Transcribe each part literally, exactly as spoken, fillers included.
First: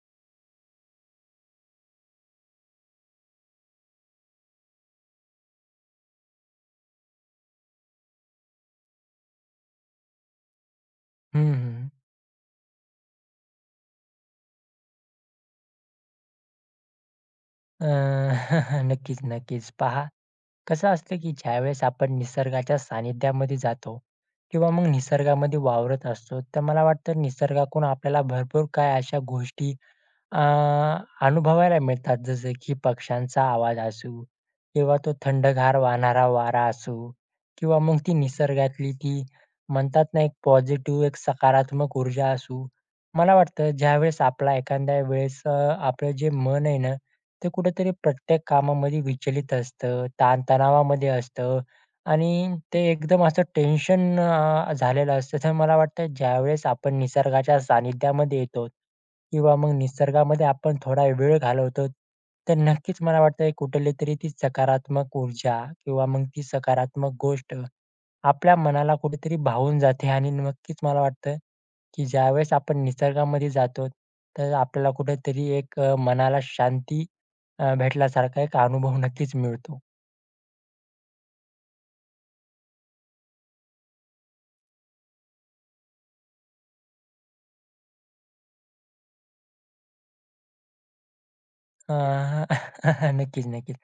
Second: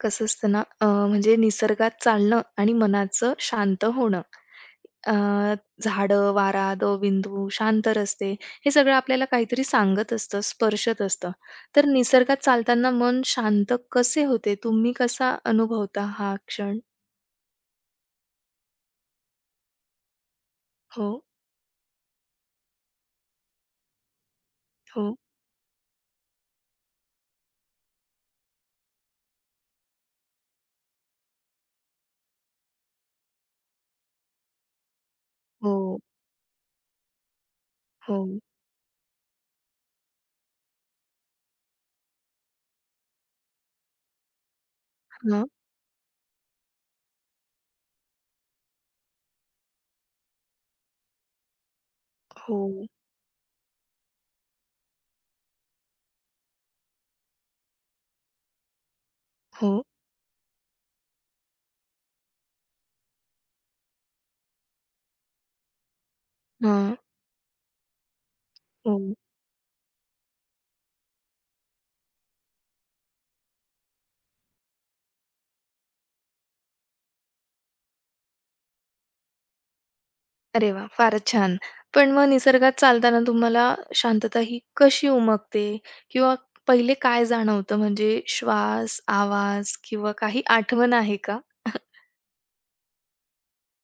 कसं असतं ना, अ, म्हणजे निसर्गात चालणं आणि मनाचं शांत होणं. अ, झाडं, वारा, दवबिंदू, शांत रस्ते हे सगळं आपल्याला काहीतरी सांगत असतं, स्पर्शत असतं. हं, तर हं. निसर्गात चालताना मन शांत कसे होते? तुम्ही कसा अनुभवता हा क्षण? अ, नक्कीच, नक्कीच. पहा, कसं असतं हो, की ज्यावेळेस आपण निसर्गाच्या सानिध्यामध्ये जातो किंवा मग हो, निसर्गामध्ये वावरत असतो, तर मला वाटतं निसर्गाकडून आपल्याला भरपूर काही अशा गोष्टी अ, अनुभवायला मिळतात. जसं की पक्ष्यांचा आवाज असू किंवा तो थंडगार हो, वाहणारा वारा असू किंवा मग ती हो. निसर्गातली ती म्हणतात ना, एक पॉझिटिव्ह, एक सकारात्मक ऊर्जा असू. मला वाटतं ज्यावेळेस आपला एखाद्या वेळेस हां. अ, आपलं जे मन आहे ना ते कुठेतरी प्रत्येक कामामध्ये विचलित असतं, ताणतणावामध्ये असतं आणि ते हो, एकदम असं टेन्शन अ, झालेलं असतं. तर मला वाटतं ज्यावेळेस आपण निसर्गाच्या सानिध्यामध्ये येतो किंवा मग हो. निसर्गामध्ये आपण थोडा वेळ घालवतो, तर नक्कीच मला वाटतं कुठलीतरी ती सकारात्मक ऊर्जा किंवा मग ती हां. सकारात्मक गोष्ट आपल्या मनाला हो. कुठेतरी भावून जाते आणि नक्कीच मला वाटतं, की ज्यावेळेस आपण निसर्गामध्ये जातो, तर आपल्याला कुठेतरी एक अ, मनाला शांती अ, भेटल्यासारखा एक अनुभव नक्कीच मिळतो. अरे वाह! फारच छान. पण मग निसर्गात चालताना तुम्हाला शांतता ही कशी उमगते? किंवा पहिले काय जाणवतं म्हणजे श्वास, आवाज किंवा काही आठवण आहे का? अ, नक्कीच, नक्कीच.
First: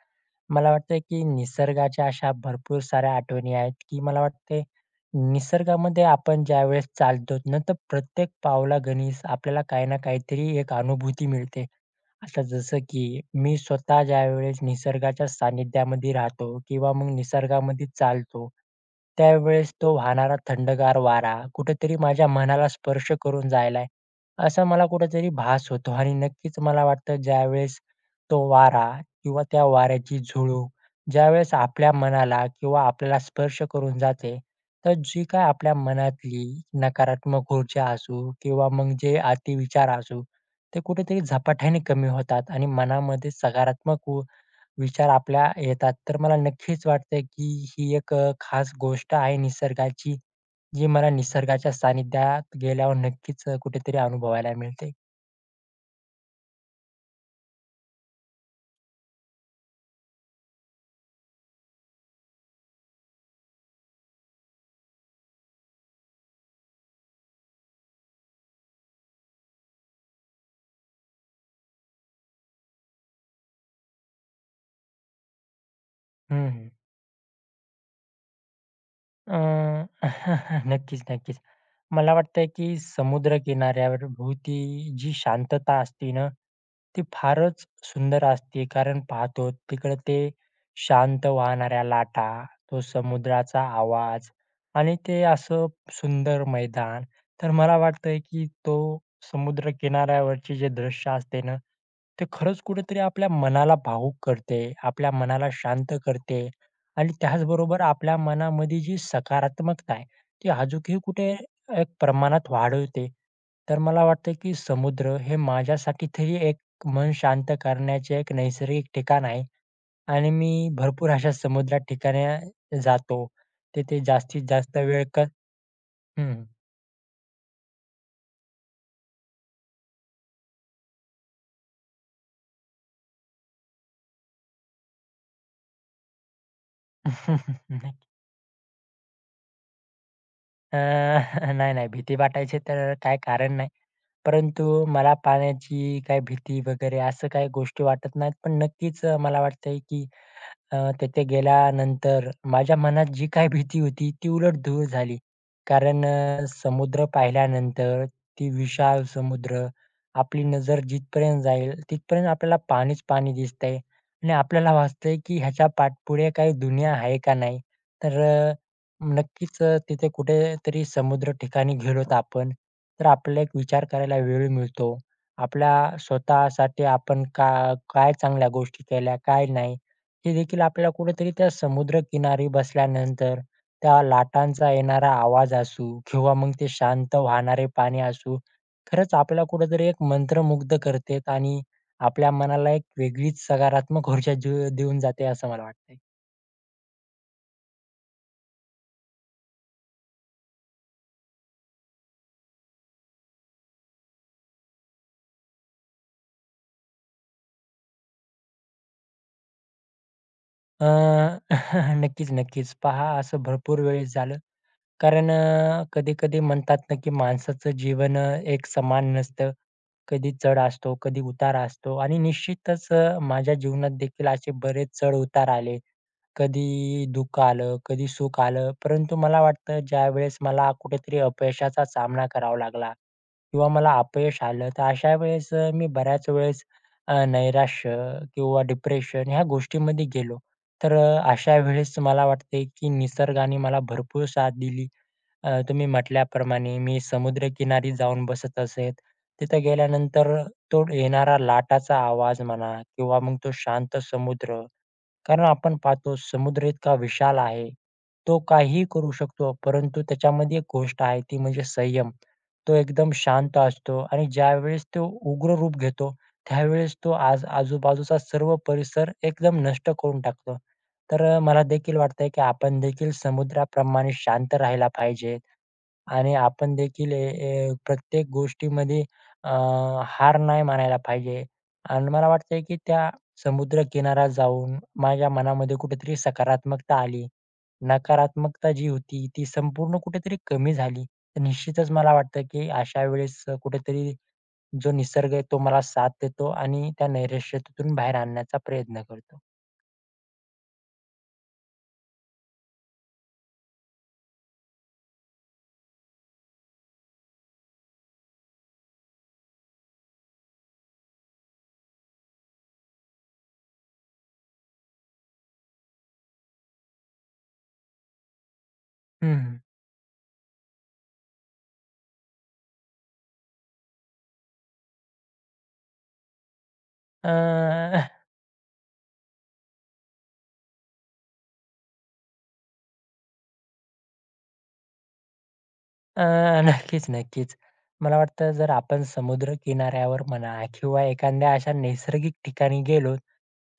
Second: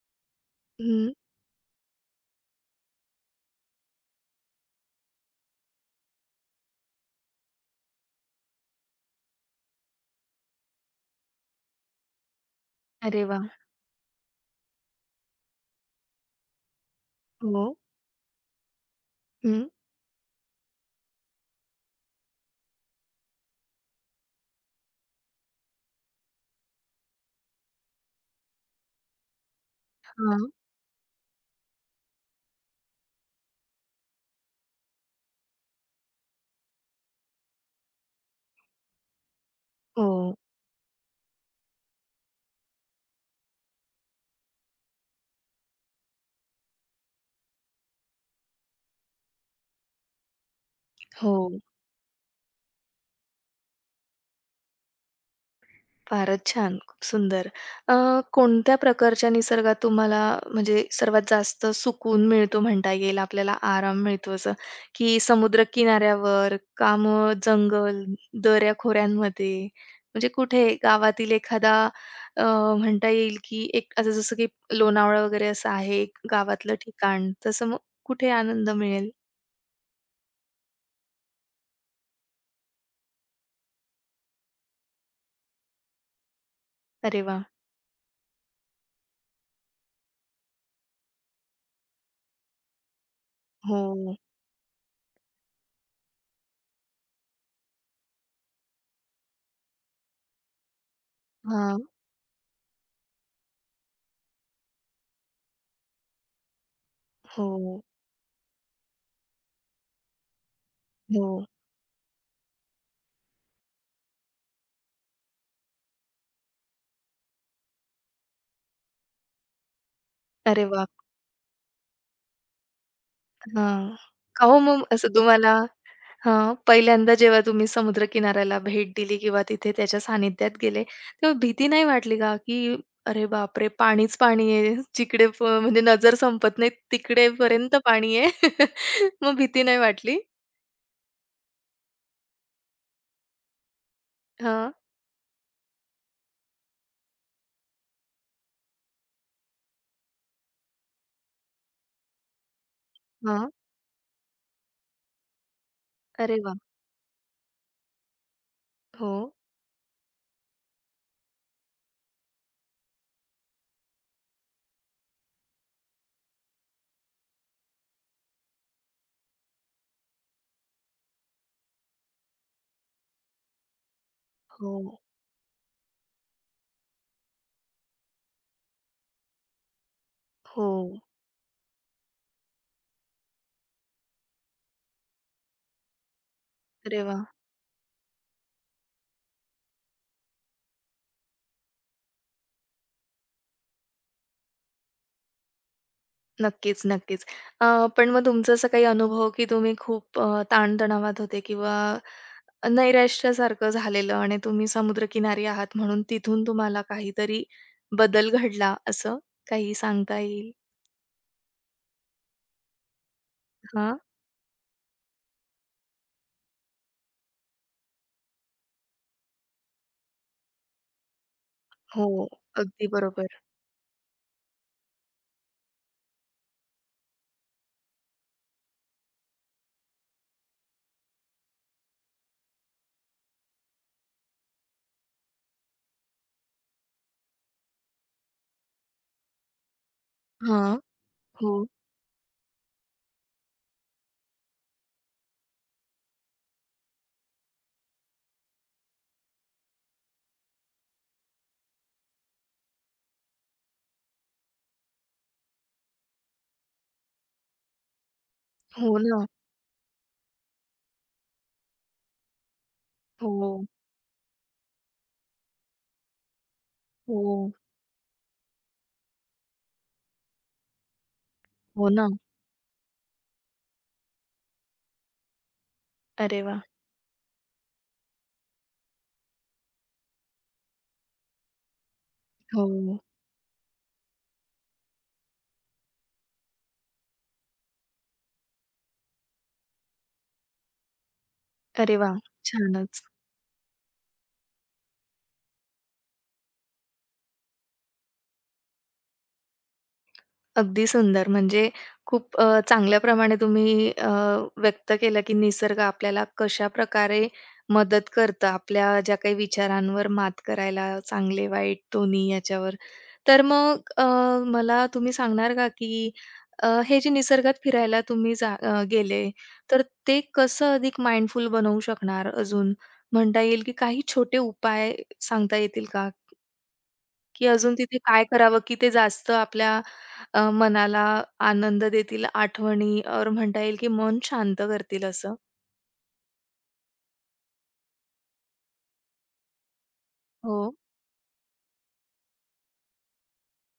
मला वाटतंय हं. की निसर्गाच्या अशा भरपूर साऱ्या आठवणी आहेत, की मला वाटतंय निसर्गामध्ये आपण ज्यावेळेस चालतो ना, तर प्रत्येक पावलागणीस आपल्याला काही ना काहीतरी एक अनुभूती मिळते. आता जसं की अरे वाह! मी स्वतः ज्यावेळेस निसर्गाच्या सानिध्यामध्ये राहतो किंवा मग हो. निसर्गामध्ये चालतो, हं. त्यावेळेस तो वाहणारा थंडगार वारा कुठेतरी माझ्या मनाला स्पर्श करून जायलाय, असा मला कुठेतरी भास होतो आणि नक्कीच मला वाटतं ज्यावेळेस तो वारा किंवा त्या वाऱ्याची हां. झुळूक ज्यावेळेस आपल्या मनाला किंवा आपल्याला स्पर्श करून जाते, तर जी काय आपल्या मनातली नकारात्मक ऊर्जा असू किंवा मग जे अतिविचार हो. असू ते कुठेतरी झपाट्याने कमी होतात आणि मनामध्ये सकारात्मक उ- विचार आपल्या येतात. तर मला नक्कीच वाटतंय की ही एक अ, खास गोष्ट आहे निसर्गाची जी मला हो. निसर्गाच्या सानिध्यात गेल्यावर नक्कीच अ, कुठेतरी अनुभवायला मिळते. फारच छान. खूप सुंदर. अ, कोणत्या प्रकारच्या निसर्गात तुम्हाला म्हणजे सर्वात जास्त सुकून मिळतो म्हणता येईल, आपल्याला आराम मिळतो असं, की समुद्रकिनाऱ्यावर का मग जंगल, दऱ्या-खोऱ्यांमध्ये? म्हणजे कुठे गावातील एखादा अ, म्हणता येईल, की एक आता जसं की लोणावळा वगैरे असं आहे एक हम्म. गावातलं ठिकाण, तसं मग कुठे आनंद मिळेल? हम्म. अं, नक्कीच नक्कीच. मला वाटतंय की समुद्रकिनाऱ्यावर भोवती जी शांतता असते ना, ती अरे वाह! फारच सुंदर असते. कारण पाहतो तिकडं ते शांत वाहणाऱ्या लाटा, तो समुद्राचा हो. आवाज आणि ते असं सुंदर मैदान. तर मला वाटतंय की तो समुद्रकिनाऱ्यावरचे जे दृश्य असते ना, हां. ते खरंच कुठेतरी आपल्या मनाला भावुक करते, आपल्या मनाला शांत करते आणि त्याचबरोबर हो, आपल्या मनामध्ये जी सकारात्मकता आहे, ती अजूकही कुठे हो. एक प्रमाणात वाढवते. तर मला वाटतं की समुद्र हे माझ्यासाठी तरी एक मन शांत करण्याचे एक नैसर्गिक ठिकाण आहे आणि मी अरे वाह! भरपूर अशा समुद्रात ठिकाणी जातो. हां. तिथे जास्तीत का हो जास्त मग वेळ असं क तुम्हाला हं. हां, पहिल्यांदा जेव्हा तुम्ही समुद्रकिनाऱ्याला भेट दिली किंवा तिथे त्याच्या सानिध्यात गेले, तेव्हा भीती नाही वाटली का? की अरे बापरे! पाणीच पाणी आहे. जिकडे प म्हणजे नजर संपत नाही तिकडेपर्यंत पाणी आहे. मग भीती नाही वाटली? अ, नाही, नाही. भीती वाटायची तर काही कारण नाही. परंतु हां, मला पाण्याची काही भीती वगैरे असं काही गोष्टी वाटत नाहीत. पण नक्कीच अ, मला वाटतंय की अ, तिथे गेल्यानंतर माझ्या मनात जी काही हां. भीती होती ती उलट दूर झाली. कारण अरे अ, वाह! समुद्र पाहिल्यानंतर ती विशाल हो, समुद्र, आपली नजर जिथपर्यंत जाईल तिथपर्यंत आपल्याला पाणीच पाणी दिसतंय आणि आपल्याला वाटतंय की ह्याच्या पाठपुढे काही दुनिया आहे का नाही? तर नक्कीच अ, तिथे कुठेतरी समुद्र ठिकाणी गेलो तर आपण, तर आपल्याला एक विचार करायला वेळ मिळतो. हो, आपल्या स्वतःसाठी आपण का काय चांगल्या गोष्टी केल्या, काय नाही, हे देखील हो. आपल्याला कुठेतरी त्या समुद्रकिनारी बसल्यानंतर त्या लाटांचा येणारा आवाज असू किंवा मग ते अरे शांत वाह! वाहणारे पाणी असू, खरंच आपल्याला कुठेतरी एक मंत्रमुग्ध करते आणि आपल्या मनाला एक वेगळीच सकारात्मक ऊर्जा जी देऊन जाते असं मला वाटतंय. नक्कीच, नक्कीच. अ, पण मग तुमचा असा काही अनुभव, की तुम्ही खूप अ, ताणतणावात होते किंवा नैराश्यासारखं झालेलं आणि तुम्ही समुद्रकिनारी आहात म्हणून तिथून तुम्हाला काहीतरी बदल घडला असं काही सांगता येईल? अ, नक्कीच, नक्कीच. पहा असं भरपूर हां. वेळेस झालं. कारण अ, कधी-कधी म्हणतात ना, की माणसाचं जीवन अ, एक समान नसतं. कधी चढ असतो, कधी उतार असतो आणि हो, अगदी निश्चितच अ, बरोबर. माझ्या जीवनात देखील असे बरेच चढ-उतार आले. कधी दुःख आलं, कधी सुख आलं. परंतु मला वाटतं ज्यावेळेस मला कुठेतरी अपयशाचा सामना करावा लागला किंवा मला अपयश आलं, तर अशा वेळेस अ, मी बऱ्याच वेळेस अ, नैराश्य किंवा डिप्रेशन ह्या गोष्टीमध्ये गेलो. हां. तर अ, हो, अशा वेळेस मला वाटते की निसर्गाने मला भरपूर साथ दिली. अ, तुम्ही म्हटल्याप्रमाणे मी समुद्रकिनारी जाऊन बसत असे. तिथं गेल्यानंतर तो येणारा लाटाचा आवाज म्हणा किंवा मग तो शांत समुद्र कारण आपण पाहतो समुद्र इतका विशाल आहे. तो काहीही हो करू ना. शकतो, परंतु त्याच्यामध्ये एक गोष्ट आहे ती म्हणजे संयम. तो एकदम हो, शांत असतो आणि ज्यावेळेस तो उग्र रूप घेतो, त्यावेळेस तो आज हो, आजूबाजूचा सर्व परिसर एकदम नष्ट करून टाकतो. तर अ, मला हो देखील ना. वाटतंय की आपण देखील समुद्राप्रमाणे शांत राहायला पाहिजे आणि अरे वाह! आपण देखील ए ए प्रत्येक गोष्टीमध्ये अ, हार नाही मानायला पाहिजे. आणि मला वाटतंय की त्या हो. समुद्र समुद्रकिनारा जाऊन माझ्या मनामध्ये कुठेतरी सकारात्मकता आली. नकारात्मकता जी होती ती संपूर्ण कुठेतरी कमी झाली. तर निश्चितच अरे मला वाह! वाटतं, की छानच. अशा वेळेस कुठेतरी जो निसर्ग आहे तो मला साथ देतो आणि त्या नैराश्यतेतून बाहेर आणण्याचा प्रयत्न करतो. अगदी सुंदर. म्हणजे खूप अ, चांगल्या प्रमाणे तुम्ही अ, व्यक्त केलं, की निसर्ग आपल्याला कशाप्रकारे मदत करतं, आपल्या ज्या काही विचारांवर मात करायला, चांगले-वाईट दोन्ही याच्यावर. तर मग अ, मला तुम्ही सांगणार का, की अ, हे जे निसर्गात फिरायला तुम्ही जा अ, गेले, हं, हं. तर ते कसं अधिक माइंडफुल बनवू शकणार अजून? म्हणता येईल, की काही छोटे उपाय सांगता येतील का? की अजून तिथे काय करावं, की ते जास्त आपल्या अ, मनाला आनंद देतील, आठवणी और म्हणता येईल, की मन शांत करतील असं. अ, नक्कीच, नक्कीच. मला वाटतं जर आपण समुद्रकिनाऱ्यावर म्हणा हो. किंवा एखाद्या अशा नैसर्गिक ठिकाणी गेलो,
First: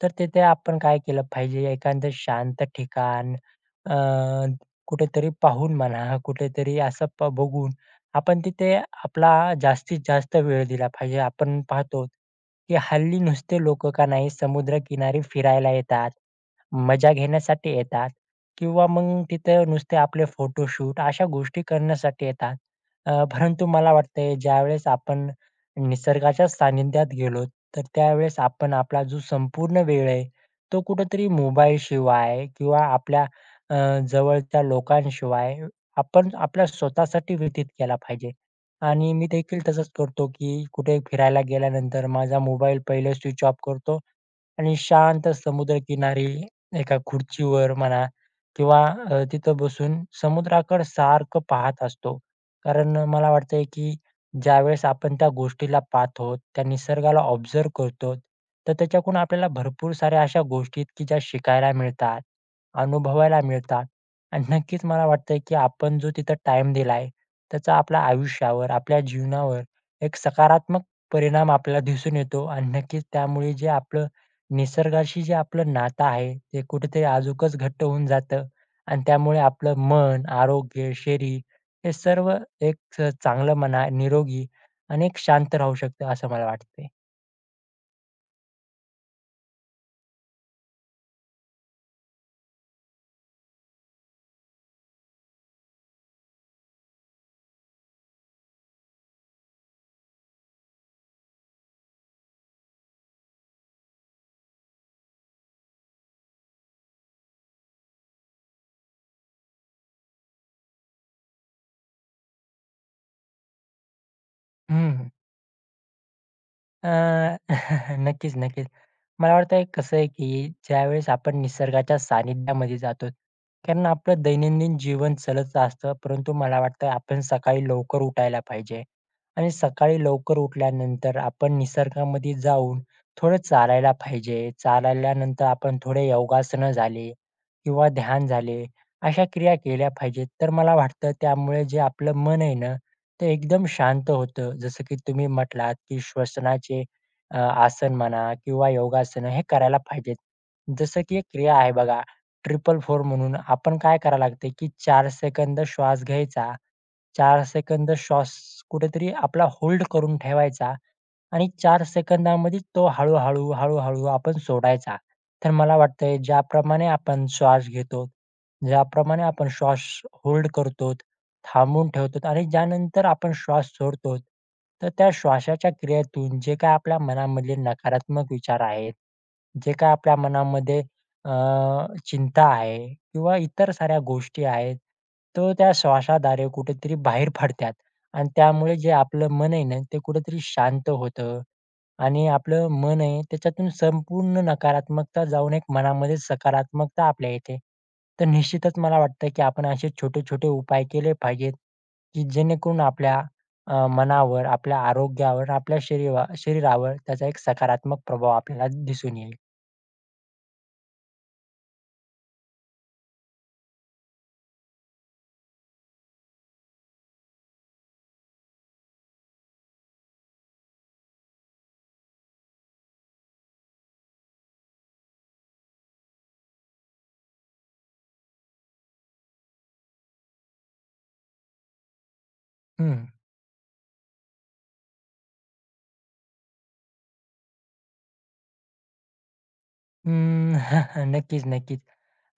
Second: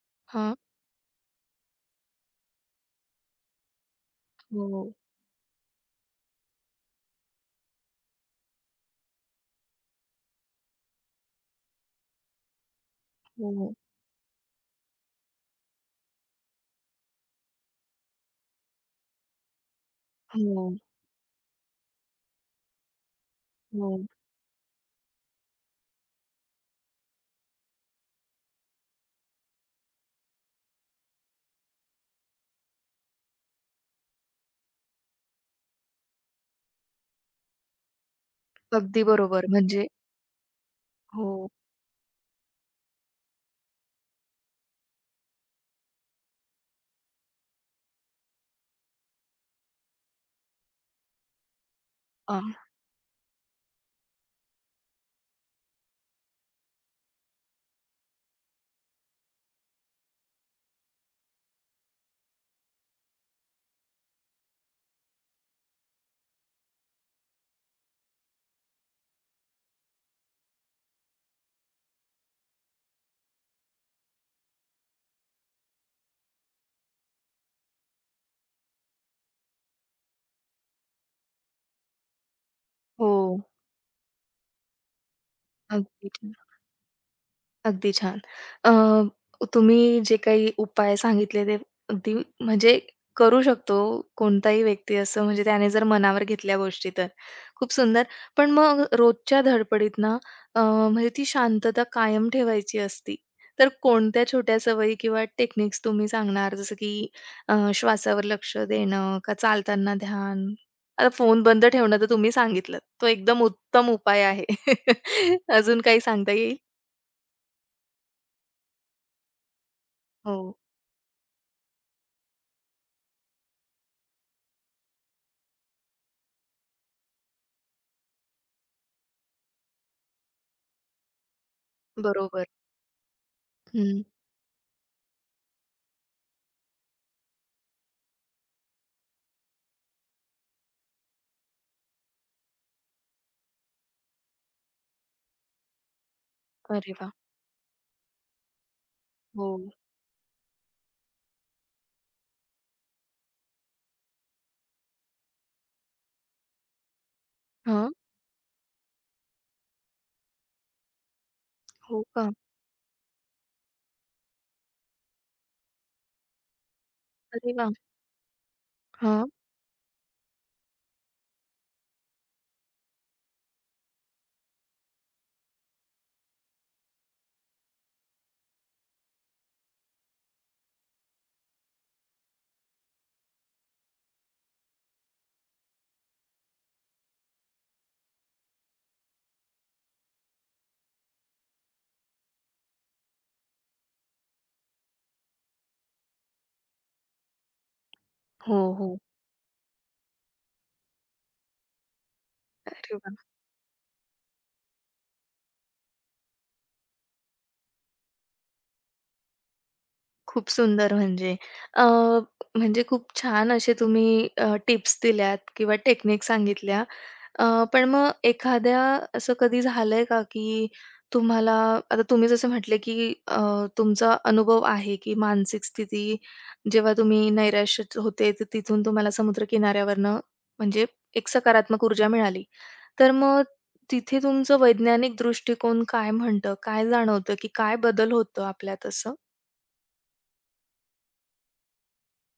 तर तिथे हां. आपण काय केलं पाहिजे, एखादं शांत ठिकाण अ, हो, कुठेतरी पाहून म्हणा, कुठेतरी असं प बघून आपण तिथे आपला जास्तीत जास्त वेळ दिला पाहिजे. आपण पाहतो, की हल्ली नुसते हो, लोकं का नाही समुद्रकिनारी फिरायला येतात, मजा घेण्यासाठी येतात. किंवा मग तिथं नुसते आपले हो, फोटोशूट अशा गोष्टी करण्यासाठी येतात. अ, परंतु हो. मला वाटतंय ज्यावेळेस आपण निसर्गाच्या सानिध्यात गेलो, तर त्यावेळेस आपण आपला जो संपूर्ण वेळ आहे, तो कुठेतरी मोबाईलशिवाय किंवा आपल्या अ, जवळच्या लोकांशिवाय आपण आपल्या स्वतःसाठी व्यतीत केला पाहिजे. अगदी आणि मी बरोबर. देखील म्हणजे तसंच करतो, की कुठे फिरायला हो. गेल्यानंतर माझा मोबाईल पहिले स्विच ऑफ करतो आणि शांत समुद्रकिनारी एका खुर्चीवर म्हणा किंवा अ, तिथं बसून समुद्राकडे सारखं पाहत असतो. अ, कारण अ, मला वाटतंय की ज्यावेळेस आपण त्या गोष्टीला पाहतो, त्या निसर्गाला ऑब्झर्व्ह करतो, तर त्याच्याकडून आपल्याला भरपूर साऱ्या अशा गोष्टी आहेत की ज्या शिकायला मिळतात, अनुभवायला मिळतात. आणि नक्कीच मला वाटतंय की आपण जो तिथं टाईम दिलाय, त्याचा आपल्या आयुष्यावर, आपल्या जीवनावर एक सकारात्मक परिणाम आपल्याला दिसून येतो. आणि नक्कीच त्यामुळे जे आपलं निसर्गाशी जे आपलं नातं आहे, ते कुठेतरी अजूकच घट्ट होऊन जातं. आणि त्यामुळे आपलं मन, आरोग्य, शरीर हे सर्व एक च हो. चांगलं म्हणा, निरोगी आणि एक शांत राहू शकतं अगदी. असं मला वाटतंय. अगदी छान. अ, तुम्ही जे काही उपाय सांगितले ते अगदी म्हणजे करू शकतो कोणताही व्यक्ती असं म्हणजे त्याने जर मनावर घेतल्या गोष्टी तर. खूप सुंदर. पण मग रोजच्या धडपडीत ना अ, म्हणजे ती शांतता कायम ठेवायची असती, तर कोणत्या छोट्या सवयी किंवा टेक्निक्स तुम्ही सांगणार? जसं की अ, श्वासावर लक्ष देणं का चालताना ध्यान? आता फोन बंद ठेवणं तर तुम्ही सांगितलंत. तो एकदम उत्तम उपाय आहे. हं, अजून काही सांगता येईल? अ, नक्कीच, नक्कीच. मला वाटतंय कसं आहे, की हो. ज्यावेळेस आपण निसर्गाच्या सानिध्यामध्ये जातो, कारण आपलं दैनंदिन जीवन चालत असतं. परंतु मला वाटतं आपण सकाळी लवकर उठायला पाहिजे आणि सकाळी लवकर उठल्यानंतर आपण निसर्गामध्ये बरोबर. जाऊन थोडं चालायला हं. पाहिजे. चालल्यानंतर आपण थोडे योगासनं झाले किंवा ध्यान झाले, अशा क्रिया केल्या पाहिजेत. तर मला वाटतं त्यामुळे जे आपलं मन आहे ना, ते एकदम शांत होतं. जसं की तुम्ही म्हटलात, की श्वसनाचे अरे वाह! अ, आसन म्हणा किंवा योगासनं हे हो. करायला पाहिजेत. जसं की एक क्रिया आहे बघा, ट्रिपल फोर म्हणून आपण काय करायला लागते, की चार सेकंद श्वास घ्यायचा, चार हां. सेकंद श्वास कुठेतरी आपला होल्ड करून ठेवायचा आणि चार हो का? सेकंदामध्येच तो हळू-हळू, हळू-हळू आपण सोडायचा. तर मला वाटतंय ज्याप्रमाणे आपण अरे श्वास वाह! घेतो, ज्याप्रमाणे हां. आपण श्वास होल्ड करतो, थांबवून ठेवतो आणि ज्यानंतर आपण श्वास सोडतो, तर त्या श्वासाच्या क्रियेतून जे काही आपल्या मनामधले नकारात्मक विचार आहेत, जे काही आपल्या मनामध्ये अ, चिंता आहे किंवा इतर साऱ्या गोष्टी आहेत, तो त्या श्वासाद्वारे कुठेतरी बाहेर पडतात आणि त्यामुळे जे आपलं मन आहे ना, ते कुठेतरी शांत होतं आणि आपलं मन आहे त्याच्यातून संपूर्ण नकारात्मकता जाऊन एक मनामध्ये सकारात्मकता आपल्या येते. तर हो, निश्चितच हो. मला वाटतं, की आपण असे छोटे-छोटे उपाय केले पाहिजेत, की जेणेकरून अरे आपल्या वाह! अ, मनावर, आपल्या आरोग्यावर, आपल्या शरीवा शरीरावर त्याचा एक सकारात्मक प्रभाव आपल्याला दिसून येईल. खूप सुंदर म्हणजे अ, म्हणजे खूप छान असे तुम्ही अ, टिप्स दिल्यात किंवा टेक्निक सांगितल्या. अ, पण मग एखाद्या असं कधी झालंय का, की तुम्हाला आता तुम्ही जसं म्हटले, की अ, तुमचा अनुभव आहे, की मानसिक स्थिती जेव्हा तुम्ही नैराश्यात होते, तर तिथून तुम्हाला समुद्रकिनाऱ्यावरनं म्हणजे एक सकारात्मक ऊर्जा मिळाली. तर हं. मग तिथे तुमचं वैज्ञानिक दृष्टिकोन काय म्हणतं? काय जाणवतं, की काय बदल होतो आपल्यात असं? अं, नक्कीच, नक्कीच.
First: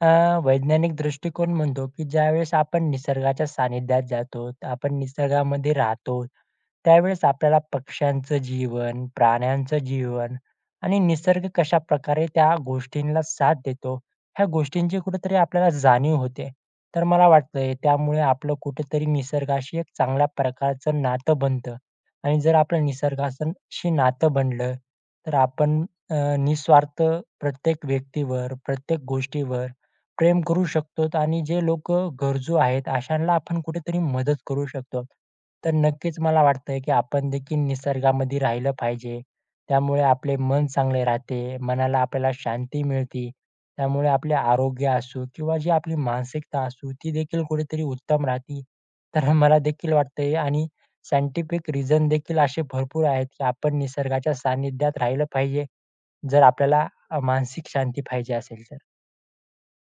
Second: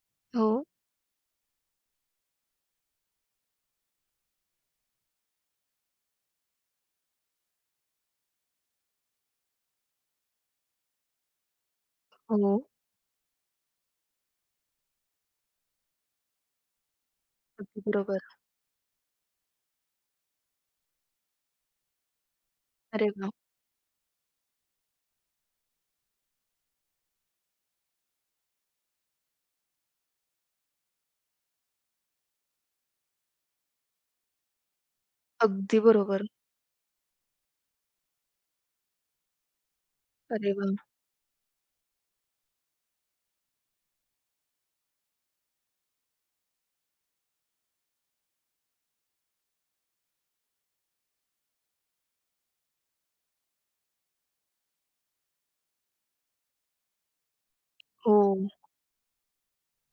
अ, हो, वैज्ञानिक दृष्टिकोन म्हणतो, की ज्यावेळेस आपण निसर्गाच्या सानिध्यात जातो, आपण निसर्गामध्ये राहतो, त्यावेळेस आपल्याला पक्ष्यांचं जीवन, प्राण्यांचं जीवन आणि निसर्ग कशाप्रकारे हो. त्या गोष्टींना साथ देतो, ह्या गोष्टींची कुठेतरी आपल्याला जाणीव होते. तर मला वाटतंय अगदी त्यामुळे बरोबर. आपलं कुठेतरी निसर्गाशी एक चांगल्या प्रकारचं नातं बनतं आणि जर आपलं अरे वाह! निसर्गाशी नातं बनलं, तर आपण अ, निस्वार्थ प्रत्येक व्यक्तीवर, प्रत्येक गोष्टीवर प्रेम करू शकतो आणि जे लोकं गरजू आहेत अशांना आपण कुठेतरी मदत करू शकतो. तर अगदी नक्कीच बरोबर. मला वाटतंय, की आपण देखील निसर्गामध्ये राहिलं पाहिजे. त्यामुळे आपले अरे मन वाह! चांगले राहते, मनाला आपल्याला शांती मिळते. त्यामुळे आपले आरोग्य असो किंवा जी आपली मानसिकता असू ती देखील कुठेतरी उत्तम राहते. तर मला देखील वाटतंय आणि सायंटिफिक रिझन देखील असे भरपूर आहेत, की आपण निसर्गाच्या सानिध्यात राहिलं पाहिजे, जर आपल्याला अ, मानसिक शांती हो. पाहिजे असेल तर.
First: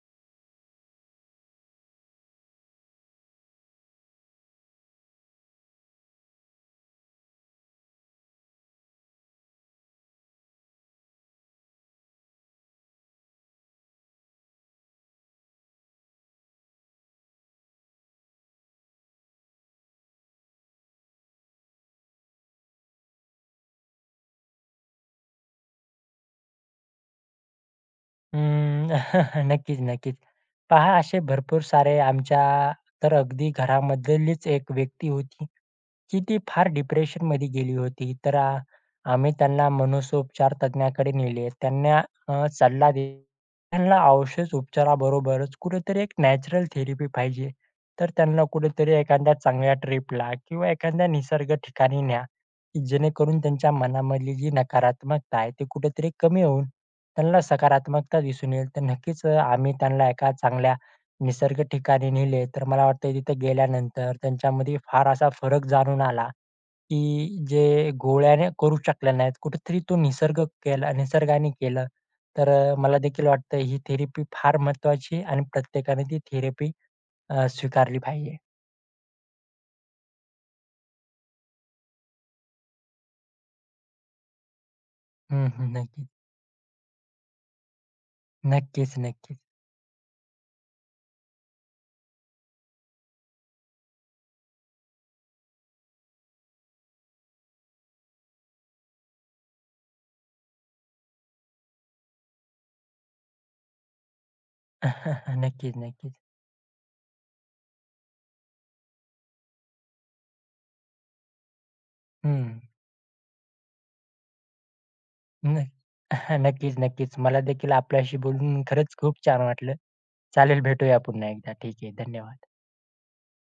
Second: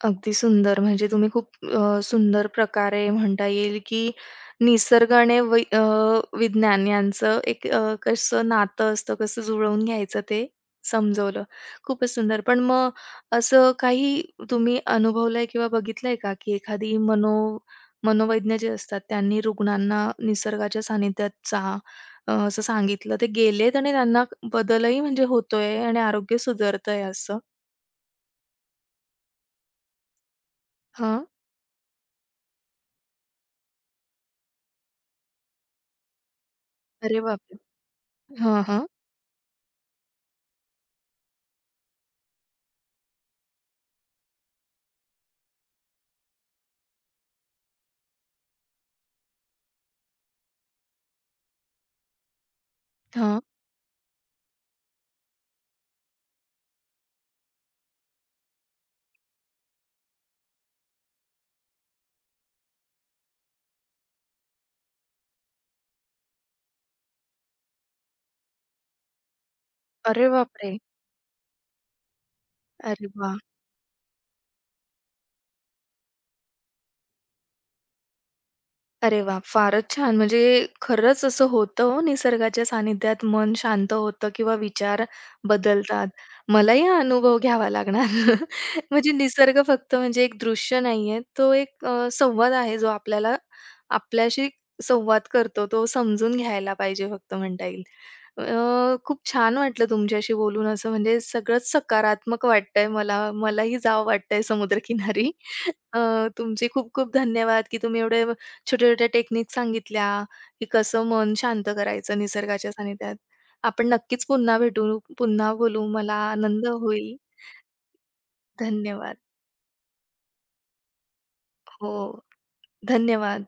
अगदी सुंदर. म्हणजे तुम्ही खूप अ, सुंदर प्रकारे म्हणता येईल, की निसर्ग आणि वै अ, विज्ञान यांचं एक अ, कसं नातं असतं, कसं जुळवून घ्यायचं ते समजवलं. खूपच सुंदर. पण मग असं काही तुम्ही अनुभवलंय किंवा बघितलंय का, की एखादी मनो मनोवैज्ञ जे असतात, त्यांनी रुग्णांना निसर्गाच्या सानिध्यात जा अ, असं सांगितलं. ते गेलेत आणि त्यांना बदलही म्हणजे होतोय आणि आरोग्य सुधारतंय असं? अं, नक्कीच, नक्कीच. पहा असे हां. भरपूर सारे आमच्या तर अगदी घरामधलीच एक व्यक्ती होती, की ती फार अरे डिप्रेशनमध्ये बापरे! गेली होती. तर अ, हां, हां. आम्ही त्यांना मनसोपचार तज्ञाकडे नेले. त्यांना अ, सल्ला दिला. त्यांना औषध उपचाराबरोबरच कुठेतरी एक नॅचरल थेरपी पाहिजे. तर त्यांना कुठेतरी एखाद्या चांगल्या ट्रिपला किंवा एखाद्या निसर्ग ठिकाणी न्या, की जेणेकरून हां. त्यांच्या मनामधली जी नकारात्मकता आहे, ती कुठेतरी कमी होऊन त्यांना सकारात्मकता दिसून येईल, तर नक्कीच अ, आम्ही त्यांना एका चांगल्या निसर्ग ठिकाणी नेले, तर मला वाटतंय तिथे गेल्यानंतर त्यांच्यामध्ये फार असा फरक जाणून आला, की जे गोळ्याने करू शकल्या नाहीत, कुठेतरी तो अरे निसर्ग बापरे! केला निसर्गाने केलं. तर अ, मला अरे देखील वाह! वाटतं ही थेरपी फार महत्त्वाची आणि प्रत्येकाने ती थेरपी स्वीकारली पाहिजे. अरे वाह! फारच छान. म्हणजे खरंच असं होतं हो, निसर्गाच्या सानिध्यात मन शांत होतं किंवा विचार हं, हं. नक्कीच. बदलतात. मलाही हा अनुभव घ्यावा लागणार. नक्कीच, म्हणजे नक्कीच. निसर्ग फक्त म्हणजे एक दृश्य नाहीये. तो एक अ, संवाद आहे जो आपल्याला आपल्याशी संवाद करतो. तो समजून घ्यायला पाहिजे फक्त म्हणता येईल. अ, खूप छान वाटलं तुमच्याशी बोलून असं म्हणजे सगळंच सकारात्मक वाटतंय मला. मलाही जावं वाटतंय समुद्रकिनारी. नक्कीच, अ, नक्कीच. तुमचे खूप खूप धन्यवाद की तुम्ही एवढे छोट्या-छोट्या टेक्निक सांगितल्या, की कसं मन शांत करायचं हं. निसर्गाच्या सानिध्यात. आपण नक्कीच पुन्हा भेटू, पुन्हा न बोलू. मला आनंद नक्कीच, होईल. नक्कीच. मला देखील आपल्याशी बोलून खरंच धन्यवाद. खूप छान वाटलं. चालेल भेटूया पुन्हा एकदा. ठीक हो, आहे. धन्यवाद. धन्यवाद.